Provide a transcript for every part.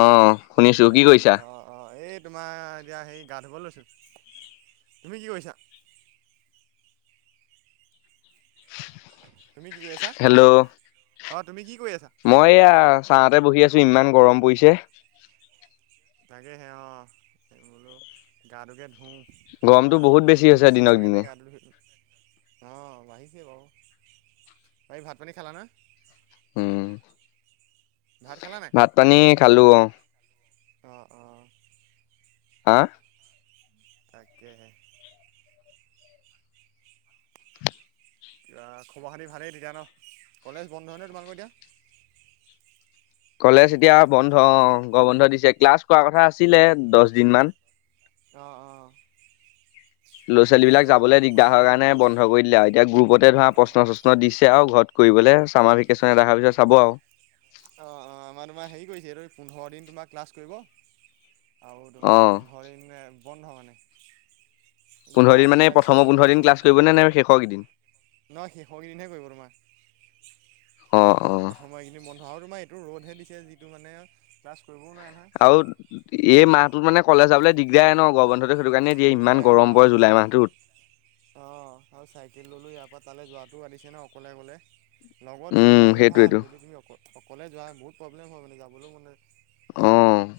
অ শুনিছো কি অ কৰিছা। অ অ এই তোমাৰ এতিয়া হেৰি গা ধুব লৈছোঁ, তুমি কি কৰিছা? তুমি কি কৰি আছা? হেল্ল' অ তুমি কি কৰি আছা? মই এয়া ছাঁতে বহি আছো ইমান গৰম পৰিছে। তাকে হে অ বোলো গাটোকে ধূওঁ। গৰমটো বহুত ৰ'দটো হৈছে বেছি দিনক দিছে কাৰণে দিনে। গা ধোই লৈছো। অ বাঢ়িছে বাৰু, বাকী ভাত পানী খালা নে? উম! ভাত খালা নাই? পানী খালো অ'। অ', অ'। হা? তাকেহে। এয়া খবৰ খাতি ভালেই তেতিয়া ন, কলেজ বন্ধ নে তোমালোকৰ এতিয়া? কলেজ এতিয়া বন্ধ অ' গৰম বন্ধ দিছে ক্লাছ কৰা কথা আছিলে দহ দিন মান। অ', অ'। ল'ৰা এতিয়া ছোৱালীবিলাক আমাৰো যাবলৈ তোমাৰ দিগদাৰ হয় হেৰি কাৰণে কৰিব অ বন্ধ কৰি দিলে আৰু এতিয়া গ্ৰুপতে ধৰা প্ৰশ্ন চশ্ন ত' দিছে আৰু ঘৰত কৰিবলৈ ছামাৰ ভেকেশ্যনত এয়াত আহাৰ পিছত চাব আৰু। অ', অ', আমাৰ তোমাৰ হেৰি কৰিছে এই পোন্ধৰ দিন তোমাৰ ক্লাছ কৰিব। আৰু অ তোমাৰ পোন্ধৰ দিন বন্ধ মানে। কিবা পোন্ধৰ দিন মানে ইণ্টাৰ্ণশ্বিপৰ প্ৰথম প্ৰগ্ৰেম পোন্ধৰ দিন ক্লাছ কৰিব নে নে শেষৰ কেইদিন? নহয় শেষকেইদিনহে কৰিব তোমাৰ। অ অ মই এইখিনি বন্ধ আৰু তোমাৰ এইটো ৰ'দহে দিছে যিটো মানে ক্লছ কৰিবও নোৱাৰে নহয়। আৰু এই মাহটোত মানে কলেজ যাবলৈ দিগদাৰই ন গৰম বন্ধ। সেইটো কাৰণে দিয়ে ইমান গৰম পৰে জুলাই মাহটোত। অ', আৰু চাইকেল লৈ লৈ ইয়াৰ পৰা তালৈ যোৱাটোও আনিছে নহয় অকলে অকলে। লগত দুই উম এটা হ'লে ভাল সেইটোৱেইটো যদি তুমি অ-অকলে যোৱা বহুত প্ৰব্লেম হয় মানে যাবলৈও মান অ'।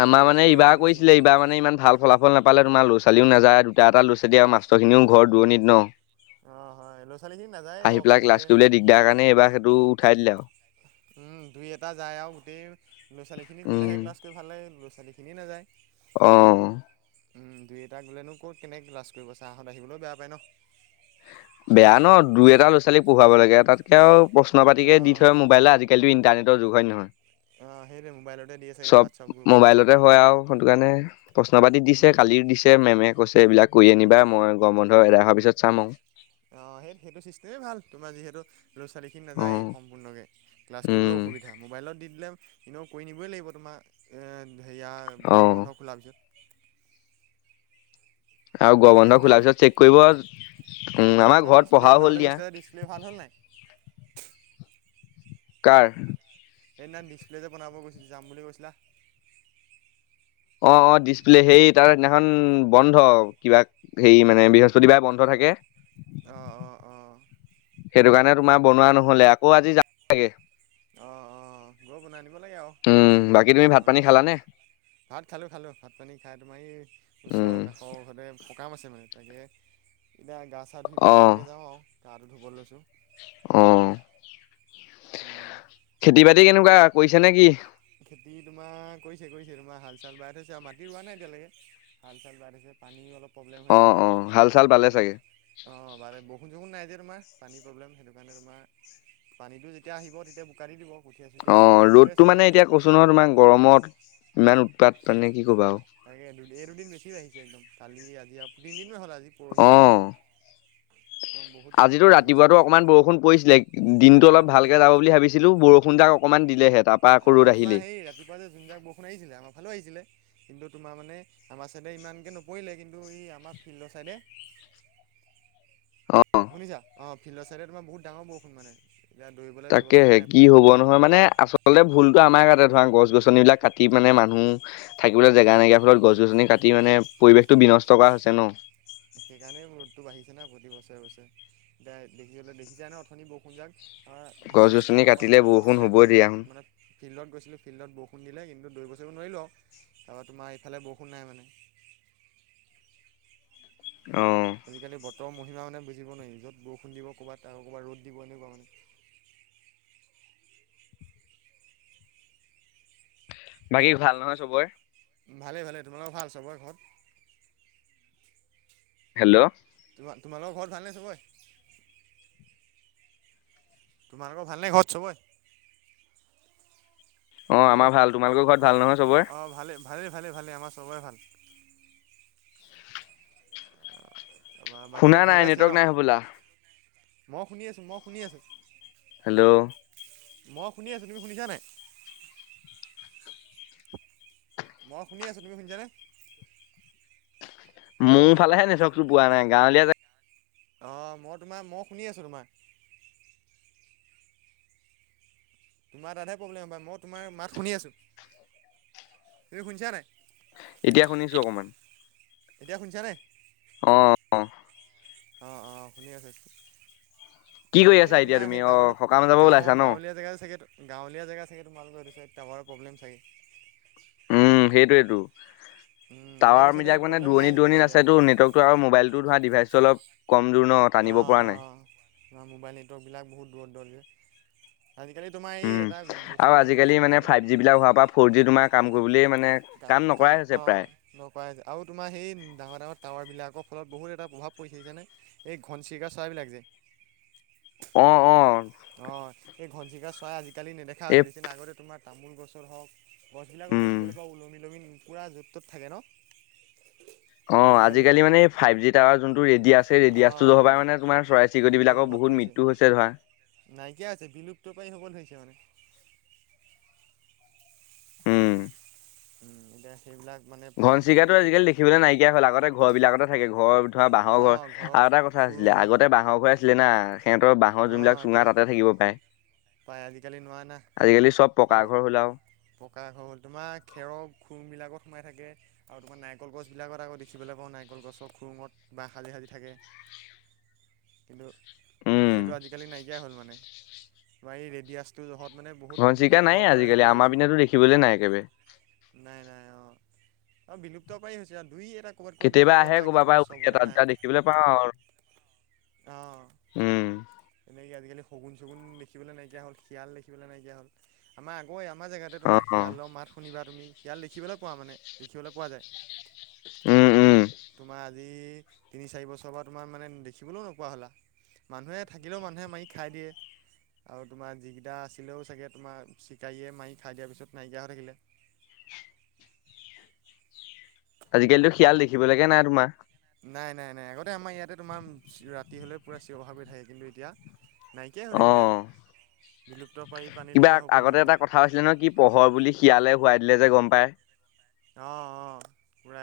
আমাৰ মানে ৰ'দটো এইটো এইবাৰ দিছে কৰিছিলে এইবাৰ মানে ইমান ভাল ফলাফল নাপালে তোমাৰ ল'ৰা ছোৱালীও নাযায় দুটা ল'ৰা ছোৱালী আৰু মষ্টৰখিনিও ঘৰ দুৰণিত ন। অঁ হয় ল'ৰা ছোৱালীখিনি নাযায়েই আহি বাৰু পেলাই ক্লাছ মেইনকে কৰিবলৈ দিগদাৰ কাৰণে এইবাৰ সেইটো উঠাই দিলে আৰু। উম, দুই এটা যায় আৰু গোটেই ল'ৰা ছোৱালীখিনি উম গ'লেহে ক্লাছ কৰি ভাল লাগে ল'ৰা ছোৱালীখিনিয়ে নাযায়। অ'। উম, দুই এটা গ'লেনো ক'ত কেনেকৈ ক্লাছ কৰিব চাৰহঁত আহিবলৈও বেয়া পায় ন। বেয়া ন দুই এটা ল'ৰা ছোৱালী পঢ়োৱাব লাগে তাতকে আৰু প্ৰশ্ন পাতিকে দি অঁ থৈয় মোবাইলত আজিকালি তো ইন্টাৰনেটৰ যুগ হয় নহয়? অ', সেইটোৱে মোবাইলতে দিয়ে চাগে চব হোৱাটছআপ। গ্ৰুপত মোবাইলতে হয় আৰু সেইটো কাৰণে প্ৰশ্ন পাতি দিছে কালি দিছে মেমে কৈছে এইবিলাক কৰি আনিবা মই গম বন্ধ এদাই হোৱাৰ পিছত চাম আৰু। অ', সেই সেইটো চিষ্টেমেই ভাল তোমাৰ যিহেতু ল'ৰা ছোৱালীখিনি অ নাযায় সম্পূৰ্ণকে। ক্লাছ কৰিবলৈ উম অসুবিধা। মোবাইলত দি দিলে এনেও কৰি নিবই লাগিব তোমাৰ এ হেৰিয়া অ গম বন্ধ খোলাৰ পিছত। আৰু গৰম বাকী বন্ধ খোলাৰ সেইদিনাখন পিছত চেক কৰিব উম অঁ আমাৰ সেইদিনাখন ঘৰত ডিছপ্লে পঢ়াও বনাবলৈ হ'ল দিয়া। গৈছিলে ডিছপ্লে ভাল হ'ল নাই? কাৰ? সেইদিনা ডিছপ্লে যে বনাব গৈছিল যাম বুলি কৈছিলা। অ', অ', ডিচপ্লে সেই তাৰ সেইদিনাখন বন্ধ কিবা হেৰি মানে বৃহস্পতিবাৰে বন্ধ থাকে। অ', অ', অ'। সেইটো কাৰণে তোমাৰ বনোৱা নহ'লে আকৌ আজি যাম। অ', অ', গৈ বনাই আনিব লাগে আৰু। উম বাকী তুমি ভাত পানী অঁ খালানে? ভাত খালোঁ খালোঁ ভাত পানী খাই তোমাৰ এই উম ওচৰৰ কাষৰ ঘৰতে সকাম আছে মানে। তাকে এতিয়া গা চা ধুই অ পেলাই তালৈকে যাওঁ আৰু গাটো ধুব লৈছোঁ। অহ উম [inaudible] খেতি বাতি কেনেকুৱা কৰিছে নে কি খেতি তোমাৰ কৰিছে কৰিছে তোমাৰ হাল চাল বাই থৈছে আও মাটি ৰোৱা নাই এতিয়ালৈকে হাল চাল বাই থৈছে পানীও অলপ প্ৰব্লেম হৈ অ আছে অ হাল চাল বালে বহু চাগে অঁ বালে বৰষুণ চষুণ নাই যে তোমাৰ পানী প্ৰব্লেম সেইটো কাৰণে তোমাৰ পানীটো যেতিয়া আহিব তেতিয়া বোকা দি দিব কঠীয়া চুঠীয়া চব ৰেডি হৈ আছে বাৰু কৈচো নহয় তোমাৰ গৰমত ইমান উৎপাত মানে কি ক'বা আও তাকে দুদিন এই দুদিন বেছি আহিছে একদম কালি আজি আৰু তিনি দিনমান হ'ল আজি পৰহি অ পৰা একদম বহুত আজিতো বাঢ়ি গৈছে ৰাতিপুৱাতো অকমান বৰষুণ পৰিছিলে দিনতটো পৰিছিলে অলপ ভালকে পৰিছিলে যাব বুলি ভাবিছিলো বৰষুণ যাক অকণমান দিলেহে তাৰপা আকৌ ৰ'দ আহিলেই া যে [unintelligible] যোন যাক বৰষু আহিছিলে আমাৰালো আহিচিলে কিন্তু তোমাৰ মানে আমাৰ ছাইডে ইমানকে নপৰিলে কিন্তু ই আমাৰ ফিল্ডৰ ছাইডে অ শুনিছা অ ফিল্ডৰ চাইডে তোমাৰ বহুত ডাঙৰ বৰষুণ মানে এতিয়া দৌৰিবলে তাকেহে কি হ'ব নহয় মানে আচল আচলতে ভুলটো আমাৰ গাতে ধৰা গছ গছনিবিলাক কাটি মানে মানুহ থাকিবলৈ জেগা নাইকিয়া উম, ফলত গছনি কাটি ৰা মানে পৰিৱেশটো বিনষ্ট কৰা হৈছে ন সেইকাৰণেই ৰ'দটো বাঢ়িছে না প্ৰতি বছৰে বছৰে এতিয়া দেখিবলৈ দেখিচাই নহয় অথনি বৰষুণ যাক গছ গছনি চেণ্টাৰৰ পৰা কাটিলে অলপ আগত বৰষুণ দিলে হ'বই দিয়া চোন ফিল্ডত মানে ফিল্ডত গৈছিলোঁ ফিল্ডত বৰষুণ দিলে কিন্তু দৌৰিব সৌৰিব নোৱাৰিলোঁ আও তাৰপৰা তোমাৰ এইফালে বৰষুণ নাই মানে অঁ আজি কালি বতৰ মহিমা মানে বুজিব [unintelligible] নোৱাৰি যত বৰষুণ দিব ক'ৰবাত আৰু ক'ৰব ৰ'দ দিব এনেকুৱা মানে। বাকী ভাল নহয় চবৰে ভালেই ভালে তোমালোকৰ ভাল চবৰে ঘৰত হেল্ল' তোমাৰ তোমালোকৰ ঘৰত ভাল নে চবৰে তোমালোকৰ ভালনে ঘৰত চবৰে [unintelligible] অ হেল্ল' আমাৰ ভাল তোমালোকৰ ঘৰত ভাল অঁ নহয় অঁ চবৰে অঁ ভালে ভালেই ভালেই ভালেই আমাৰ চবৰে ভাল তাৰপৰা বাকী শুনা এতিয়া নাই ঘৰতে আছিলে নেটৱৰ্ক ন নাই হ'বলা মই শুনি আছোঁ মই শুনি আছোঁ হেল্ল' মই শুনি আছোঁ তুমি শুনিছা নাই মই শুনি আছোঁ তুমি শুনিছানে হেল্ল' মোৰ ফালেহে নেটৱকতো পোৱা নাই গাঁৱলীয়া জেগা অ মই তোমাৰ মই শুনি আছো তোমাৰ তোমাৰ তাতহে প্ৰব্লেমব মই তোমাৰ মাত শুনি আছোঁ তুমি শুনিছা নাই এতিয়া শুনিছো অকণমান এতিয়া শুনিছা নে অঁ অ অ শুনি আছো কি কৰি এই আছা এতিয়া তোমাৰ তুমি সেই অ টাৱাৰটো সকাম যাব ওলাইছা গাঁৱৰ ন গাঁৱলীয়া জেগা চাগেতো গাঁৱলীয়া জেগা চাগে তোমালোকৰ এইটো চাইদ প্ৰব্লেম চাগে সেইটোৱেটো উম, আমাৰ টাৱাৰ এইটো চাইডে মিলাক মানে প্ৰব্লেম নাই দুৰণি যেনিবা দুৰণিত এতিয়া আছেটো নেটৱৰ্ক আৰু মোবাইলতো ধৰা ডিভাইচ অলপ কম জোৰ ন। অঁ টানিব পৰা নাই অঁ আমাৰ মোবাইল নেটৱৰ্কবিলাক বহুত দূৰত দূৰত যে। আজিকালি তোমাৰ এই উম এটা আৰু বস্তু নাইকিয়া আজিকালি আছে মানে দেখিছা নে। ফাইভ জি বিলাক হোৱাৰ পৰা ফ'ৰ জি তোমাৰ কাম কৰিবলে মানে কাম নকৰাই হৈছে প্ৰায়। ন পাই আৰু তোমাৰ সেই ডাঙৰ ডাঙৰ টাৱাৰবিলাকৰ ফলত বহুত এটা প্ৰভাৱ পৰি দিছেনে। এই ঘনচিৰিকা চৰাইবিলাক যে, অ' অ' অঁ এই ঘনচিঘা চৰাই আজিকালি নেদেখা হৈ এই হৈছেচিনা আগতে তোমাৰ তামোল গছৰ হওক গছবিলাকত উম দেখিবলৈ পাওঁ ওলমি ললমি পুৰা য'ত ত'ত থাকে ন অ আজিকালি মানে এই ফাইভ জি টাৱাৰ যোনটো ৰেডিয়াছে অঁ ৰেডিয়ছটোহৰ মানে তোমাৰ চৰাই চিৰিকতি বিলাকৰ মৃত্যুমুখত বহুত পৰিছে মৃত্যু হৈছে হৈছে। ধৰা [unintelligible] নাইকিয়া আছে বিলুপ্ত পায় সকল হৈছে মানে উম উম' এ সেইবিলাক মানে। ফাইভ জি ঘনচিকাতো প্ৰতিটো আজিকালি দেখিবলৈ মানে নাইকিয়া হ'ল। আগতে ঘৰ বিলাকতে থাকে ঘৰ ধৰা বাঁহৰ ঘৰ। অঁ ঘৰৰ আৰু এটা কথা আছিলে খুৰুঙত আগতে বাঁহৰ ঘৰ। ছিলে না সিহঁতৰ বাহৰ অঁ যোনবিলাক চুঙা এতিয়া তাতে থাকিব পায়। পাই আজিকালি নোৱাৰা না আজিকালি চব পকা ঘৰ হ'ল আৰু। পকা ঘৰ হ'ল তোমাৰ খেৰৰ খংবিলাকত সোমাই থাকে। আৰু তোমাৰ নাৰিকল গছবিলাকত আকৌ' দেখিবলৈ পাওঁ। নাৰিকল গছৰ খুৰুঙত বা সাজি সাজি থাকে। কিন্তু, উম সেইটো আজিকালি নাইকিয়াই হ'ল মানে। আৰু [unintelligible] এই ৰেডিয়াছটো জহত মানে বহুত ঘনচিৰিকা বিলুপ্ত নাই কৰাই হ'ব আজিকালি আমাৰ ধৰিছে পিনেতো দেখিবলৈ নাই একেবাৰে নাই নাই অঁ অ বিলুপ্ত পাৰি হৈছে। আৰু দুই এটা ক'ৰবাত ক'ৰবাত কেতিয়াবা দেখিবলৈ আহে পাবা কিন্তু ক'বাপা উৰি তাত চবতে এটা নাই দুটা দেখিবলৈ পাওঁ। আৰু উম' তেনেকে, আজিকালি শগুন চগুন দেখিবলৈ নাইকিয়া হ'ল শিয়াল দেখিবলে নাইকিয় হ'ল। আমাৰ আগ আমাৰ জেগাতে অ তোমাৰ অ শিয়ালৰ মাত শুনিবা। তুমি শিয়াল দেখিবলৈ পোৱা মানে দেখিবলৈ পোৱা যায়। উম কিন্তু, উম তোমাৰ আজি। আজি তিনি চাৰি বছৰ পৰা তোমাৰ মানে দেখিবলৈও নোপোৱা হ'বলা মানুহে, থাকিলেও মানুহে মাৰি খাই দিয়ে। আৰু তোমাৰ যিকেইটা আছিলেও চাগৈ তোমাৰ চিকাৰীয়ে মাৰি খাই দিয়াৰ পিছত নাইকিয়া হৈ থাকিলে। আজিকালিতো শিয়াল দেখিবলৈকে নাই তোমাৰ। নাই নাই নাই আগতে আমাৰ ইয়াতে তোমাৰ ৰাতি হলেও পুৰা চিঞৰ বাসৰ কৰি থাকে। কিন্তু এতিয়া, নাইকিয়াই হৈ অ থাকিলে। বিলুপ্ত পাৰি পানী লিখীয়া হৈ পৰিলে মানে। [unintelligible] পোহৰ বুলি শিয়ালে হোৱাই দিলে যে গম পায়। অঁ অঁ পুৰা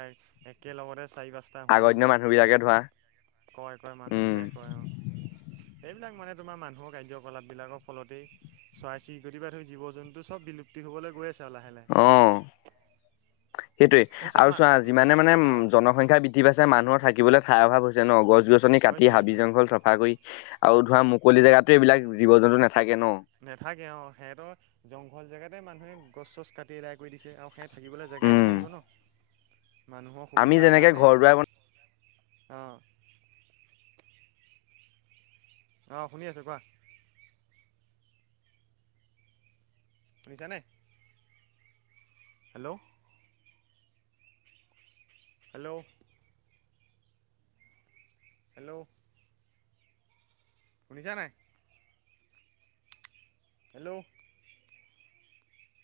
একেলগতে চাৰি পাচ - [unintelligible] হোৱা আগৰ দিব দিনৰ মানুহ বিলাকে ধৰা কয় কয় উম মানুহগিলাই কয় অ সেইবিলাক মানে তোমাৰ মানুহৰ কাৰ্যকলাপ বিলাকৰ ফলতেই। চৰাই চিৰিকটি বা ধৰিকে জীৱ জন্তু চব বিলুপ্তি হ'বলৈ গৈ আছে আৰু লাহে লাহে। অ সেইটোৱে সেইটো চব আৰু মান চোৱা যিমানে মানে উম অ জনসংখ্যা বৃদ্ধি, সি পাছে মানুহৰ থাকিবলৈ ঠাই অভাৱ হৈছে ন। গছ গছনি কাটি হৈছে হাবি হৈছে জংঘল চপ, চাফা কৰি আৰু ধৰা মুকলি জেগাতে এইবিলাক জীৱ জন্তু নাথাকে ন। নাথাকে অ' আৰু সিহঁতৰ জংঘল জেগাতে মানুহে গছ চছ কাটি আদাই কৰি দিছে। আৰু সিহঁত, থাকিবলৈ জেগাই উম নাথাকিব ন, মানুহৰ আমি সুবিধাৰ যেনেকে কাৰণে। ঘৰ দুৱাৰ অ' অঁ শুনি আছো কোৱা, শুনিছা নাই হেল্ল'। Hello ' hello? শুনিছা নাই? হেল্ল'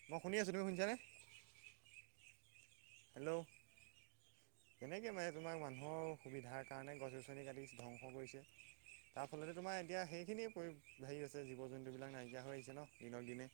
মই শুনি আছোঁ তুমি শুনিছানে? হেল্ল' সেনেকে মানে তোমাক মানুহৰ সুবিধাৰ কাৰণে গছ গছনি কাটি ধ্বংস কৰিছে। তাৰ ফলতে তোমাৰ এতিয়া সেইখিনিয়ে পৰি হেৰি আছে জীৱ জন্তুবিলাক নাইকিয়া হৈ আহিছে ন দিনক দিনে।